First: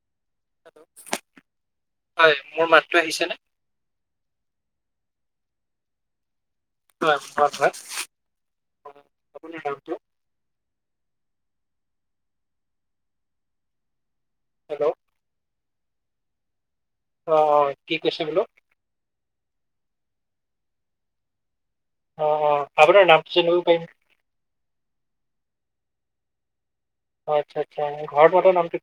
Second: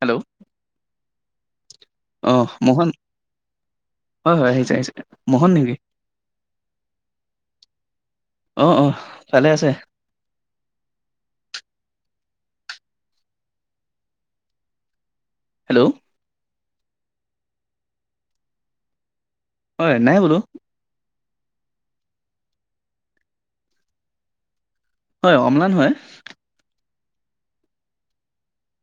Hello হয় অ মোৰ মোহন মাতটো আহিছে নে? হয় হয় আহিছে আহিছে মোহন নেংকি হয় অ অ ভালে আপাৰ আছে নামটো হেল্ল' হেল্ল' অ অ কি কৈছে বোলো হয় নাই বোলো অ অ আপোনাৰ নামটো চনিব পাৰিম হয় অমলান হয় আচ্ছা আচ্ছা ঘৰত মতৰ নামটো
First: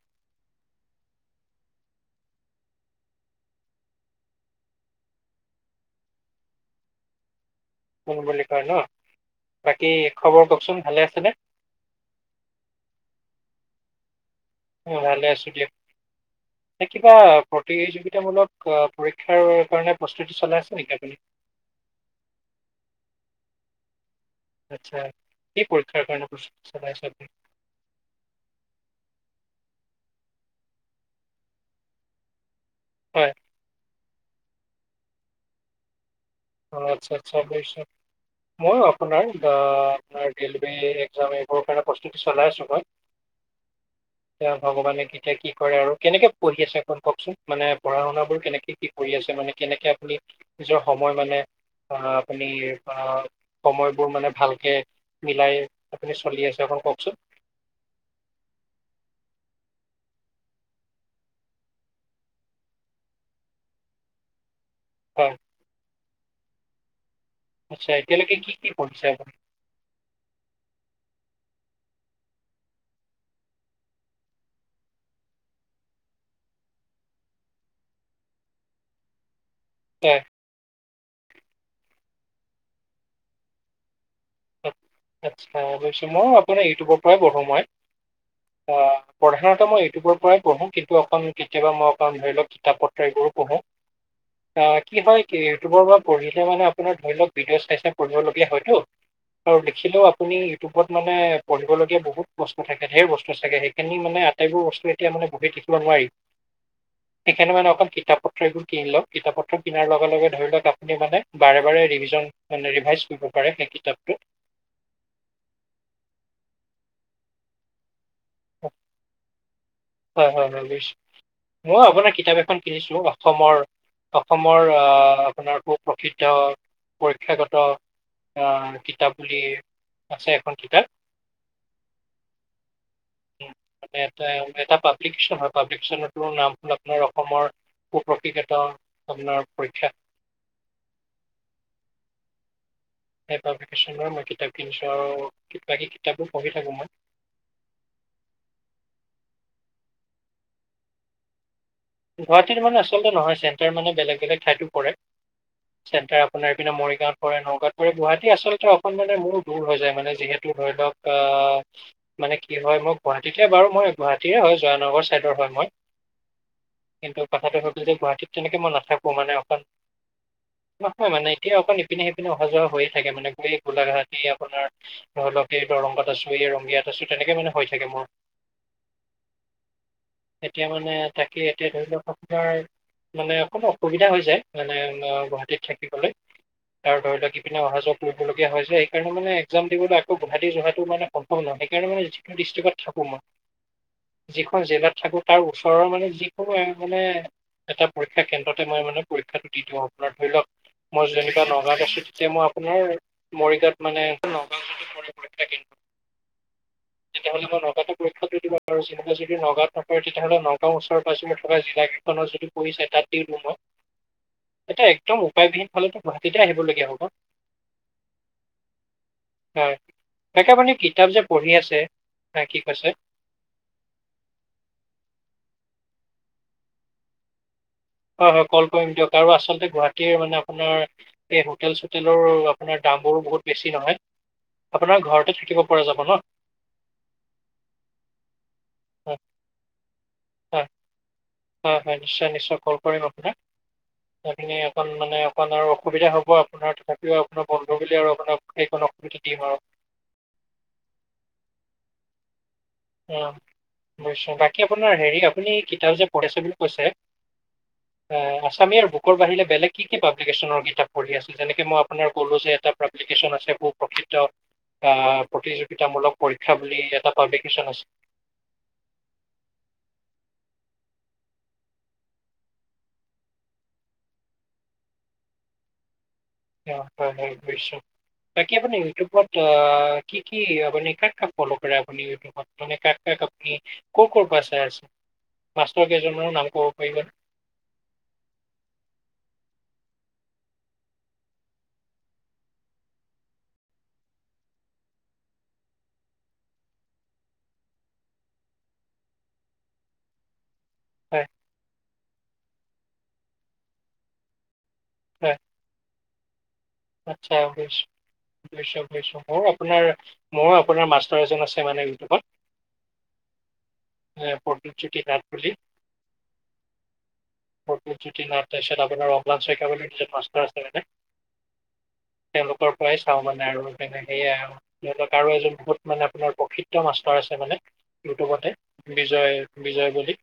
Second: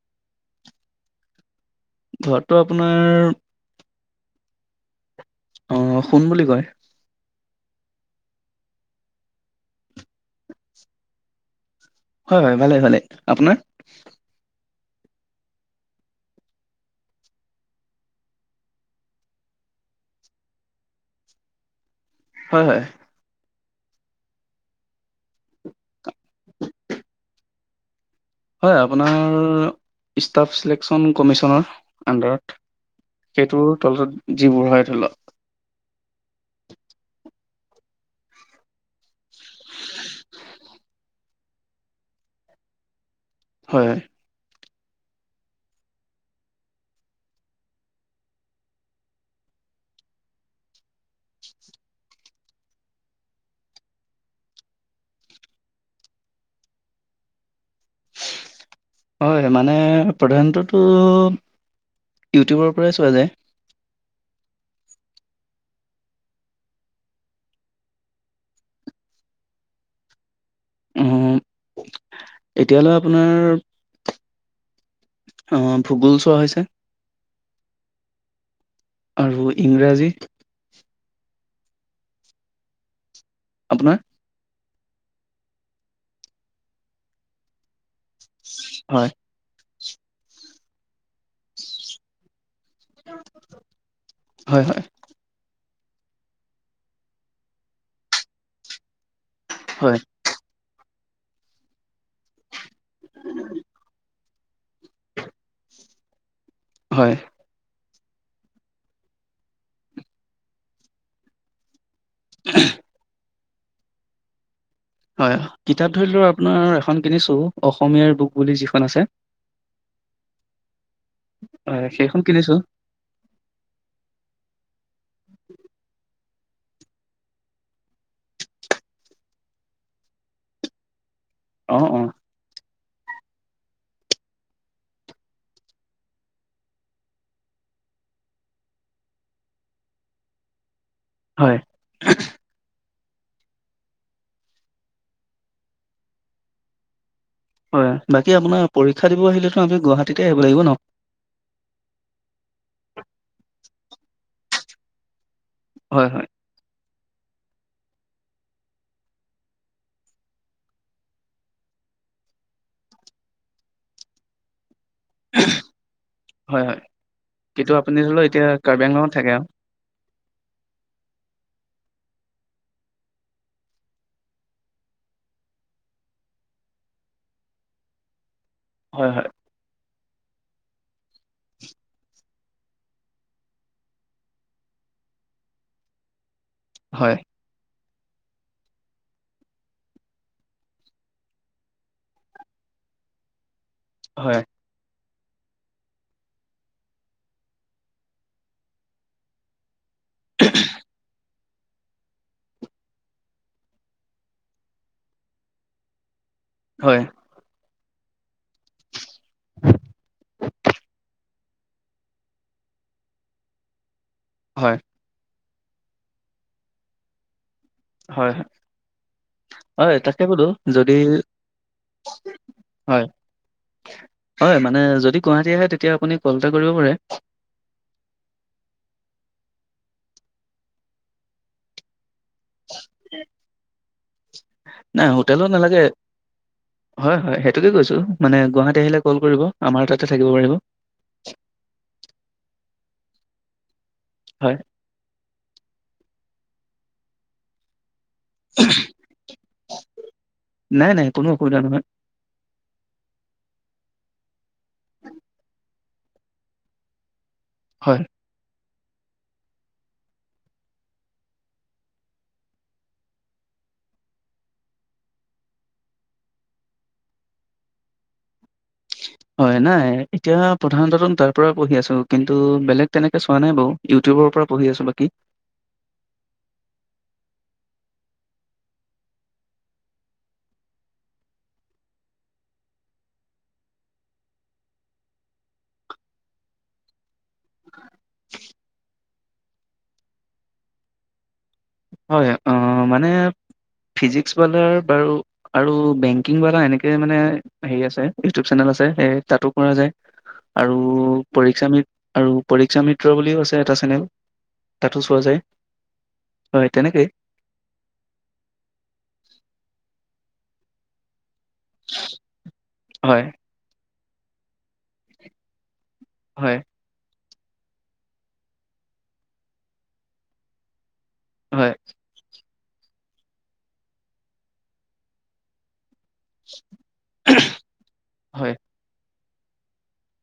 ঘৰতটো আপোনাৰ অ শুন বুলি কয় শোন বুলি কয় ন বাকী খবৰ কওকচোন ভালে আছেনে হয় হয় ভালে ভালে আপোনাৰ ভালে আছো দিয়ক কিবা প্ৰতিযোগিতামূলক পৰীক্ষাৰ কাৰণে প্ৰস্তুতি চলাই আছে নেকি আপুনি হয় হয় আচ্ছা কি পৰীক্ষাৰ কাৰণে চলাই চবনি হয় আপোনাৰ ষ্টাফ চিলেকশ্যন কমিশনৰ আণ্ডাৰত হয় সেইটোৰ তলত যি বুঢ়াই থল অ আচ্ছা আচ্ছা অশছত মই আপোনাৰ আৰ গিল্ড ম এক্সাম ম কাৰণে প্ৰস্তুতি চলাই আছো মই হয় ভগৱানে কেতিয়া কি কৰে আৰু কেনেকে পঢ়ি আছে কওকচোন মানে পঢ়া শুনা বোৰ কেনেকে কি কৰি আছে মানে কেনেকে আপুনি নিজৰ মানে আপনি সময়বোৰ মান ভালকে মিলাই আপ চল ককচোন হয় মানে প্ৰধানততো ইউটিউবৰ পৰাই চোৱা যায় হয় আচ্ছা এতিয়ালৈকে কি কি কৰিছে এব আহ এতিয়ালৈ আপোনাৰ আহ ভূগোল চোৱা হৈছে আৰু ইংৰাজী হয় আপোনাৰ আচ্ছা অৱশে মইো আপোনাৰ ইউটিউবৰ পৰাই বৰ়ো সমই অ হয় পঢ়ানটো মই এই ইউটিউবৰ পৰাই পঢ়ো কিন্তু অকণ কেতিাবা মই অকণ ধৰি লওক কিতাপ পত্ৰ এইবোৰো পঢ়ো অ কি হয় কি ইটউবৰ পৰা পঢ়িলে মানে আপোনাৰ ধৰি লওক ভিডিঅ' চাইছোই পঢ়িবলগীয়া হয়তটো হয় দেখেও আপুনি ইউটিউবত মানে পঢ়িবলগীয়া বহুত ক থাকে ধেৰ বস্তু থাকে সেইিনিানে এইবোৰ বস্তু এতিয়া মানে গোটেই সিচিব নোৱাৰি হয় সেইকাৰনে মানে অকল কে কিতাপ পত্ৰ এইবোৰ কিন লওক কিতাপ পত্ৰ কিনাৰ লগে লগে ধৰি লওক আপুনি মানে বাৰে বাৰে ৰিভি মানে ৰিভাইছ কৰিব কৰে সেই কিতাপটো হয় হয় কিতাপ ধৰি লও আপোনাৰ এখন কিনিছো অসমীয়াৰ বুক বুলি যিখন আছে হয় হয় মই বুইছো মই হয়, আপোনাৰ সেইখন কিতাপ কিনিছো। এখন কিনিছিলো অসমৰ অসমৰ আহ আপোনাৰ সু প্ৰসি তেও পৰীক্ষাগত অ কিতাপ বুলি আছে এখন কিতাপ অ অ এটা এটা পাবলিকেচন হয় পাবলিকেচনৰ নাম হ'ল আপোনাৰ অসমৰ সুপশিগত আপোনাৰ পৰীক্ষা হয় হেই পাবলিকেচনৰ মই কিতাপ কিনিছোঁ আৰু কিবাকিবি কিতাপো পঢ়ি থাকোঁ মই হয় বাকী আপোনাৰ পৰীক্ষা দিব আহিলেতো আমি গুৱাহাটীতে আহিব লাগিব ন গুৱাহাটীৰ মানে আচলতে নহয় চেণ্টাৰ মানে বেলেগ বেলেগ ঠাইতো পৰে হয়, চেণ্টাৰ হয়, আপোনাৰপিনে মৰিগাঁওত পৰে নগাঁৱত পৰে গুৱাহাটী আচলতে অকন মানে মোৰ দূৰ হৈ যায় মানে যিহেতু ধৰি লওক আহ মানে কি হয় মই গুৱাহাটীতে বাৰু মই গুৱাহাটীৰে হয় জয়ানগৰ ছাইডৰ হয় মই হয়, হয়। কিন্তু কথাটো কিন্তু হ'ল যে আপুনি ধৰি লওক গুৱাহাটীত এতিয়া তেনেকে মই কাৰ্বি আংলঙত নাথাকো থাকে মানে আৰু। অকণ নহয় মানে এতিয়া অকণ ইপিনে সিপিনে অহা যোৱা হৈয়ে থাকে মানে এই গোলাঘাট এই আপোনাৰ ধৰি লওক এই দৰংগত আছো এই ৰঙগিয়াত আছো তেনেকে মানে হৈ থাকে মোৰ হয় হয় এতিয়া মানে তাক কে এতিয়া ধৰি লওক আপোনাৰ মানে অকণ অসুবিধা হৈ যায় মানে অম গুৱাহাটীত থাকিবলৈ তাৰ হয়, ধৰি লওক ইপিনে অহা যোৱা কৰিবলগীয়া হৈছে সেইকাৰণে মানে এক্সাম দিবলৈ আকৌ গুৱাহাটি যোহাটো মানে সম্ভৱ নহয় সেইকাৰণে মানে যিটো ডিষ্ট্ৰিকত থাকোঁ মই হয়, যিখন জিলাত থাকো তাৰ ওচৰৰ মানে যিকোনো মানে এটা পৰীক্ষা কেন্দ্ৰতে মই মানে পৰীক্ষাটো দি থও ধৰি লওক মই যেনিবা নগ গাছিত তেতিয়া মই আপোনাৰ মৰিগাঁৱত মানে নগাৱত গৈ থাকিম হয়, তেতিয়াহ'লে মই নগাৱতো পৰিক্ষাটো দিব পাৰো চিমপিলিচিটি নগাঁৱত নপৰে তেতিয়াহ'লে নগাঁও ওচৰ পাাজৰে থকা জিলা কেইখনৰ যদি পৰিছে তাতে দিম ম হয়, এটা একদম ও উপায়বিহীন হলেতো গুৱাহাটীতে আহিবলগীয়া হ'ব হয় হয় হয় তাকে বোলো আপুনি যদি কিতাপ যে পঢ়ি আছে কি কৈছে হয়। হয় মানে যদি গুৱাহাটী আহে এতিয়া আপুনি কল এটা কৰিব পাৰে। হয়, হয় কল কৰিম দিয়ক আৰু আচলতে গুৱাহাটীৰ মানে আপোনাৰ এই হোটেল চোটেল আপোনাৰ নাই ঘৰতে হোটেলো থাকিব নালাগে। পৰা যাব ন হয়, হয় সেইটোকে কৈছোঁ মানে গুৱাহাটী আহিলে কল হয় কৰিব আমাৰ তাতে থাকিব পাৰিব। হয় হয়, হয় নিশ্চয়, নিশ্চয় কল কৰিম আপোনাক। হয়, [unintelligible] অকণ মানে অকণ আৰু অসুবিধা হ'ব আপোনাৰ তথাপিও আোনাৰ বন্ধ বুলি আৰু আপোনাক সেইকণ অসুবিধা দিম আৰু নাই, নাই কোনো অসুবিধা নহয়। অ বয় তাক [unintelligible] কি আপোনাৰ হেৰি, আপুনি কিতাপ যে পঢ়িছে বুলি কৈছে হয়। এ আছামীৰ বুকৰ বাহিৰে বেলেগ কি কি পাব্লিকেশ্যনৰ কিতাপ পঢ়ি আছে, যেনেকে মই আপোনাৰ ক'লো যে এটা পাব্লিকেশ্যন আছে সু প্ৰ্সিদ্ধ প্ৰতিযোগিতামূলক পৰীক্ষা বুলি এটা পাব্লিক কেশ্যন আছে। হয়। নাই এতিয়া প্ৰধানতটো তাৰ পৰা পঢ়ি আছো, কিন্তু বেলেগ তেনেকে চোৱা নাই বাৰু, ইউটিউবৰ পৰা পঢ়ি আছো বাকী। অ' হয়, হয় বুইছো, বাকী আপুনি ইউটিউবত কি কি আপুনি কাক কাক ফ'ল' কৰে আপুনি ইউটিউবত মানে কাক কাক আপুনি ক' ক' পৰা চাই আছে মাষ্টৰ কেইজন মানৰ নাম ক'ব পাৰিব? [unintelligible] হয় মানে ফিজিক্স বালা বাৰু আৰু বেংকিংবালা এনেকে মানে হেৰি আছে ইউটিউব চেনেল আছে স তাতো কৰা যায়। আৰু হয় পৰীক্ষামিট আৰু পৰীক্ষামিট মিত্ৰ বুলিও আছে এটা চেনেল। তাতো চোৱা হয় যায়। হয়, তেনেকেই। আচ্ছা, বুইছো বুইছো। মোৰ আপোনাৰ মৰো আপোনাৰ মাষ্টাৰ এজন আছে। এই মানে ইউটিউবত। হয়, প্ৰদীপজ্যোতি নাথ বুলি। হয়। প্ৰদীপজোতি নাথ, তাৰপিছত আপোনাৰ অম্লান শইকীয়া বুলি মাষ্টাৰ আছিলে যে হয়। তেওঁলোকৰ পৰাই চাওঁ মানে আৰু তেনেকেইয়ে আৰু ধৰি লক আৰু এজন মানে আপোনাৰ প্ৰসিদ্ধ মাষ্টাৰ আছে মানে ইউটিউবতে হয়, বিজয়, বিজয় বুলি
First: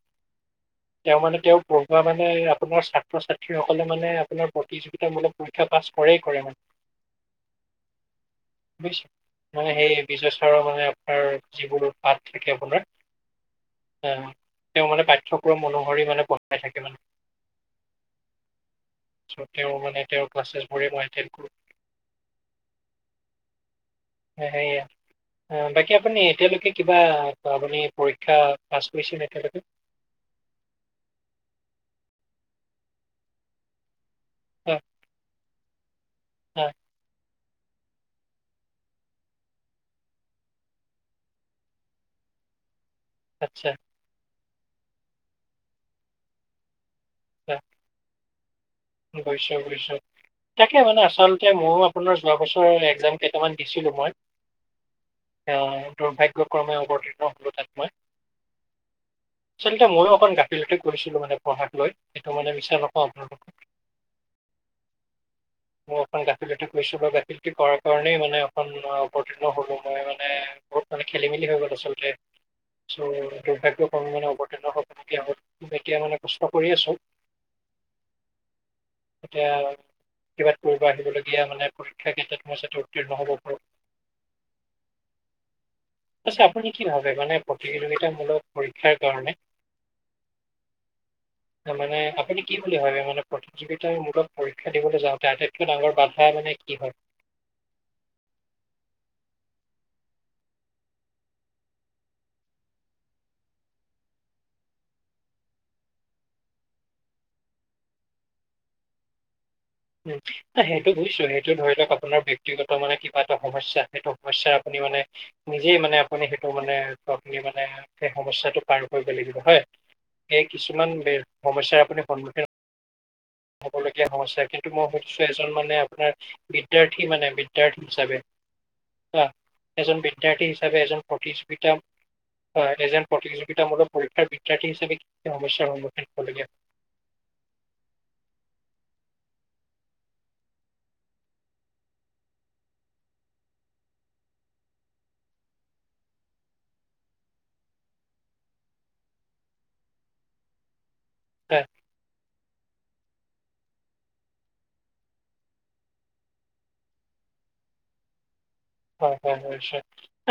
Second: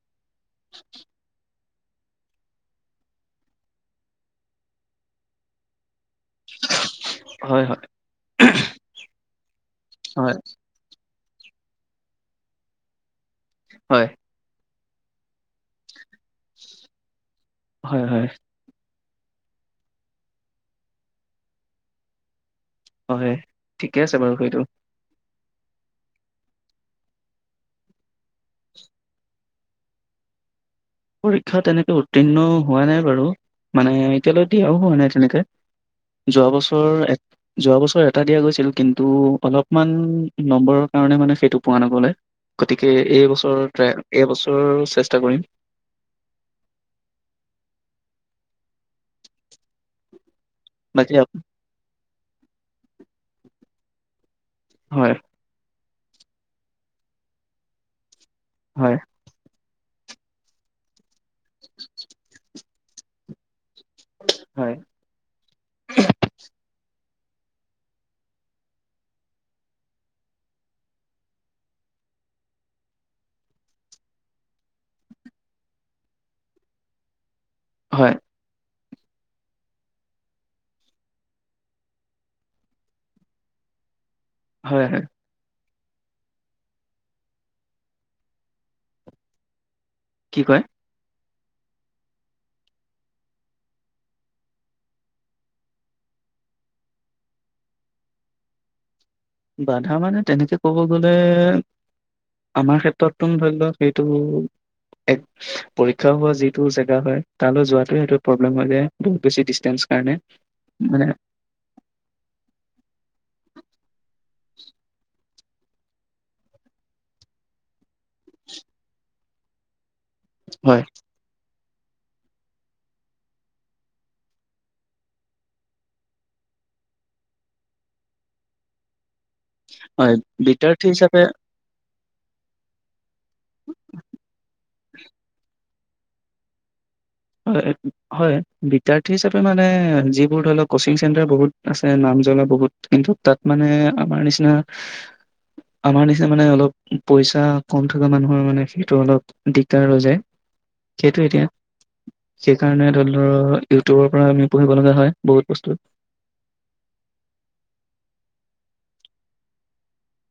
তেওঁ মানে তেওঁ পঢ়োৱা মানে আপোনাৰ ছাত্ৰ ছাত্ৰীসকলে মানে আপোনাৰ প্ৰতিযোগিতামূলক পৰীক্ষা পাছ কৰেই কৰে মানে হয়, হয়, বুজিছে? মানে সেই বিজয় হয়, চাৰৰ মানে তাৰ যিবোৰো পাত থাকে আপোনাৰ হয়। আহ তেওঁ মানে পাঠ্যয়ক্ৰম অনুসৰি মানে পঢ়াই থাকে মানে। হয় হয় ছ' তেওঁ মানে তেওঁৰ ক্লাছেছবোৰেই মই এটেণ্ড কৰোঁ হয় ঠিকে আছে বাৰু সেইটো অ বাকী আপুনি এতিয়ালৈকে কিবা আপুনি পৰীক্ষা পাছ কৰিছিলে এতিয়ালেকে পৰীক্ষা তেনেকে উত্তীৰ্ণ হোৱা নাই বাৰু মানে কলটি আহ নাইনেকে যোৱা আহ, বছৰ যোৱা বছৰ এটা দিয়া গৈছিল কিন্তু, অলপমান নম্বৰৰ কাৰণে মানে সেইটো পোৱা নগ'লে। গতিকে এই বছৰ আচ্ছা ট্ৰাই, এইবছ ত' চেষ্টা কৰিম। [unintelligible] [unintelligible] তাকে মানে বাকী আপ আচলতে মোৰ [unintelligible] যোৱা বছৰৰ এক্সম কেইটামান দিছিলোঁ মই। হয়, হয়, দুৰ্ভাগ্যয় ক্ৰমে অৱতীৰ্ণ হ'লো তাত মই। হয়, আচলতে মইয়ো অকণ গাফিলতি কৰিছিলোঁ মানে পঢ়াক লৈ সেইটো মানে মিছা নকওঁ আপোনাক। হয়, মই অকন গাফিলতি কৰিছোঁ বাবে [unintelligible] পাৰাৰ কাৰণে মানে এখন মই অৱতীৰ্ণ হ'লোঁ মই মানে বহুত মানে খেলি মেলি হৈ গ'ল আচলতে, চ' দুৰ্ভাগ্যক্ৰমী মানে অৱতীৰ্ণ হ'ব লগীয়া হ'ল, এতিয়া মানে কষ্ট কৰি আছোঁ। হয়, এতিয়া, কিবা কৰিব আহিবলগীয়া মানে পৰীক্ষা ক্ষেত্ৰত মই যাতে উত্তীৰ্ণ হ'ব পাৰোঁ। হয়, হয়, পিছে আপুনি কি ভাবে মানে প্ৰতিযোগিতামূলক পৰীক্ষাৰ কাৰণে কি কয়? তাৰ মানে আপুনি কি বুলি ভাবে মানে? প্ৰতিযোগিতামূলক পৰীক্ষা দিবলৈ যাওঁতে আটাইতকৈ ডাঙৰ বাধা মানে কি হয় বাধা মানে তেনেকে ক'ব গলে আমাৰ ক্ষেত্ৰততো ধৰি লওক সেইটো এক পৰীক্ষা হোৱা যিটো জেগা হয় তালৈ যোৱাটো সেইটো প্ৰব্লেম হৈ যায় বহুত বেছি ডিচটেন্স কাৰণে উম সেইটো মানে বুজিছো সেইটো ধৰি লওক আপোনাৰ ব্যক্তিগত মানে কিবা এটা সমস্যা সেইটো সমস্যা আপুনি মানে নিজেই মানে আপুনি সেইটো মানে [inaudible] সেই সমস্যাটো পাৰ কৰিব লাগিব। হয়। সেই হয়, কিছুমান বে সমস্যাৰ আপুনি সন্মুখীন হ'বলগীয়া সমস্যা খিন মই সুধিছোঁ এজন মানে আপোনাৰ বিদ্যাৰ্থীৰ মানে বিদ্যয়াৰ্থী হিচাপে অ। এজন বিদ্যাৰ্থী হিচাপে এজন প্ৰতিযোগিতা এজন প্ৰতিযোগিতামূলক পৰীক্ষাৰ বিদ্যাৰ্থী হিচাপে কি কি সমস্যাৰ সন্মুখীন হ'বলগে হয় হয় বিদ্্যাৰ্থী হিচাপে মানে যিবোৰ ধৰি লওক কচিং চেণ্টাৰ বহুত আছে নাম জ্বলা বহুত কিন্তু তাত মানে আমাৰ নিচিনা আমাৰ নিচিনা মানে অলপ পইচা কম থকা মানুহৰ মানে সেইটো অলপ দিগদাৰ হৈ যায় কেইটো এতিয়া হয়? সেইকাৰণে ধৰি লও ইউটিউবৰ পৰা আমি পঢ়িব লগা হয় বহুত বস্তু হয় হয় হয়য়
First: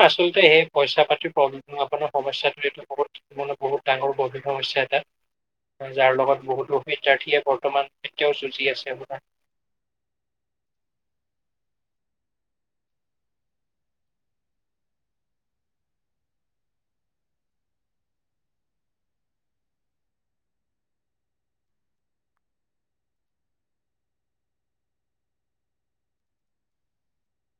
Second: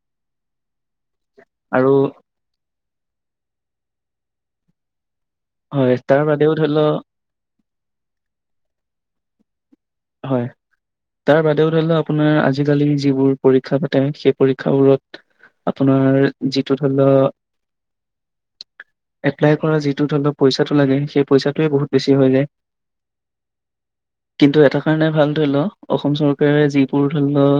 আচলতেেই পইচাতি্ম আৰু আপোনাৰ সমস্াটো এইটো মানত বহুত ডাঙৰ অভিভৱ হৈছে এটা হয় যাৰ তাৰ লগত বাদেও ধৰি বহুতো লও বিদ্যাৰ্থীয়ে বৰ্তমান কিয়ৰ চূচী আছে বা হয় তাৰ বাদেও ধৰি লও আপোনাৰ আজিকালি যিবোৰ পৰীক্ষা পাতে সেই পৰীক্ষাবোৰত আপোনাৰ যিটো ধৰি লও এপ্লাই কৰা যিটো ধৰি লও পইচাটো লাগে সেই পইচটোোৱে বহুত বেছি হৈ যায় কিন্তু এটা কাৰণে ভাল ধৰি লও অসম চৰকাৰে যিবোৰ ধৰি লও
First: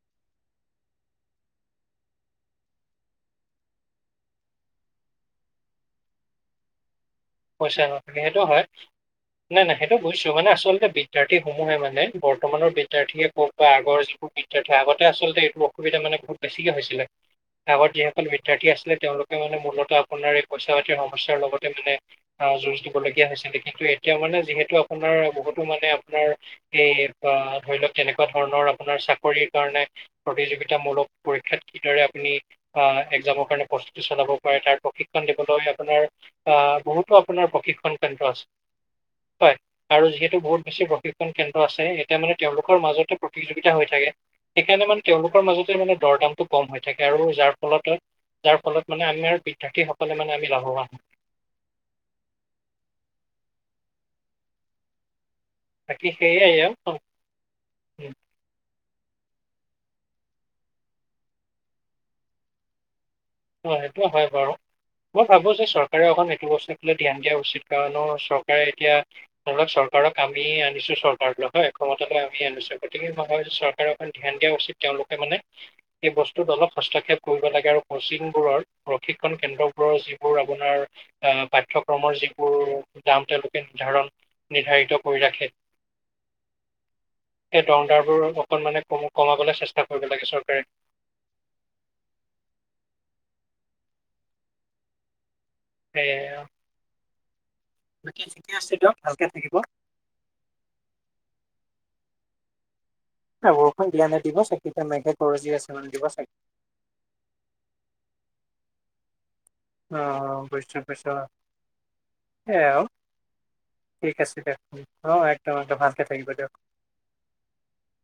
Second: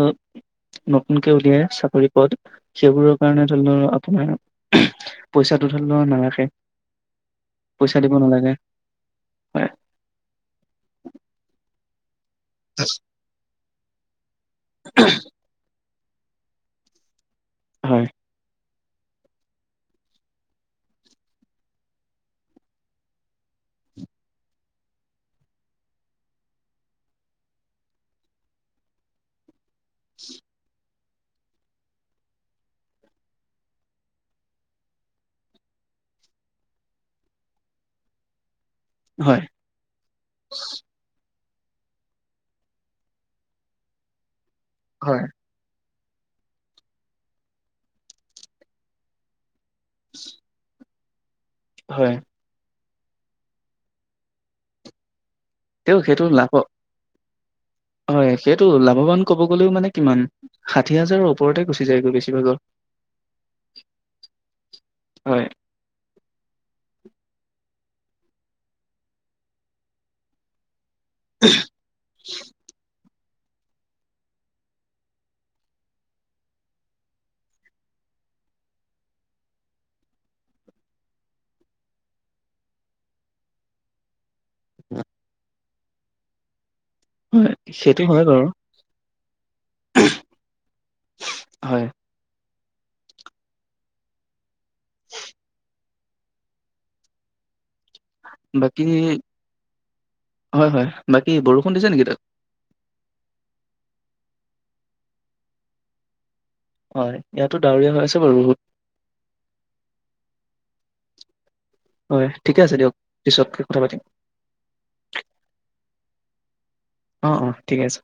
নতুনকে উলিয়াই চাকৰি পথ সেইবোৰৰ কাৰণে ধৰি লও আপোনাৰ পইচাটো ধৰি লও নাৰাখে হৈছে নে পইচা দিব সেইটো নালাগে হয় নাই হয় নাই সেইটো বুজছো মানে আচলতে বিদ্যাৰ্থী সমূহে মানে বৰ বৰ্তমানৰ বিদ্যাৰ্থীয়ে কওক বা আগৰ যিবোৰ বিদ্যাৰ্থী আগতে আচলতে এইটো সুবিধাানে বহু বেছিকৈছিলে এব যিসকল বিদ্্যাৰ্থি আলে তেওঁলোকে মানে মূলতঃ আপোনাৰ এই পইচা পাতিৰ সমস্যাৰ লগতে মানে আহ যুঁজ দিবলগীয়া হৈছিলে কিন্তু এতিয়া মানে যিহেতু আপোনাৰ বহুতো মানে আপোনাৰ এই আহ ধৰি লওক তেনেকুৱা ধৰণৰ আপোনাৰ চাকৰিৰ কাৰণে প্ৰতিযোগিতামূলক পৰীক্ষাত কিদৰে আপুনি আহ একজামৰ কাৰণে প্ৰস্তুতি চলাব পাৰে তাৰ প্ৰশিক্ষণ দিবলৈ আপোনাৰ আহ বহুতো আপোনাৰ প্ৰশিক্ষণ কেন্দ্ৰ আছে হয় আৰু যিহেতু বহুত বেছি প্ৰশিক্ষণ কেন্দ্ৰ আছে এতিয়া মানে তেওঁলোকৰ মাজতে প্ৰতিযোগিতা হৈ থাকে সেইকাৰণে মানে হয় তেওঁলোকৰ মাজতে মানে দৰ দামটো কম হৈ থাকে আৰু যাৰ ফলত যাৰ ফলত মানে আমি আৰু থাকিসকলে মানে আমিাভৱ আহ হয় তেওঁ বাকী সেইটো লাভ সেয়াই আৰু অ উম, হয় সেইটো লাভ ভগৱান ক'ব গ'লেও মানে কিমান ষাঠি হাজৰ ওপৰতে গুচি যায়গৈ বেছিভাগৰ অ সেইটোে হয় বাৰু মই হয় ভাবো যে চৰকাৰে অকণ এইটো বস্তু লে ধ্যান দিয়া উচিত- কাৰণো চৰকাৰে এতিয়া ধৰক চৰকাৰক আমি আনিছো। চৰকাৰ হয় ক্ষমতা আমি আনিছো গতিকে - চৰকাৰে অক ধ্যান দিয়া উচিত তেওঁলোকে মানে সেই বস্তুত অলপ হস্তক্ষেপ কৰিব লাগে আৰু কচিং- বোৰৰ প্ৰশিক্ষণ কেন্দ্ৰবোৰৰ যিবোৰ আপোনাৰ আহ পাঠয়ক্ৰমৰ যিবোৰ দাম তেওঁলোকে নিৰ্ধাৰণ- নিৰ্ধাৰিত কৰি ৰাখে। হয় সেই দৰকাৰ সেইটো হয় বোৰ বাৰু অকণমানে কম কমাবলৈ চেষ্টা কৰিব লাগে চৰকাৰে। হয় সেয়ে আৰু। বাকী, ভালকে থাকিব হয় হয় বাকী বৰষুণ দিছে নেকি তাত? বৰষুণ দিয়া নে দিব চাগে এতিয়া মেঘে গৰজি আছে মানে দিব চাগে। হয় ইয়াতো ডাৱৰীয়া হৈ আছে বাৰু বহুত। অ বুইছো বুইছোঁ অ হয় [unintelligible] এ ঠিকে আছে অ দিয়ক পিছতকে কথা পাতিম ঠিক আছে দিয়ক অ একদম একদম ভালকে থাকিব দিয়ক। অ অ ঠিকে আছে।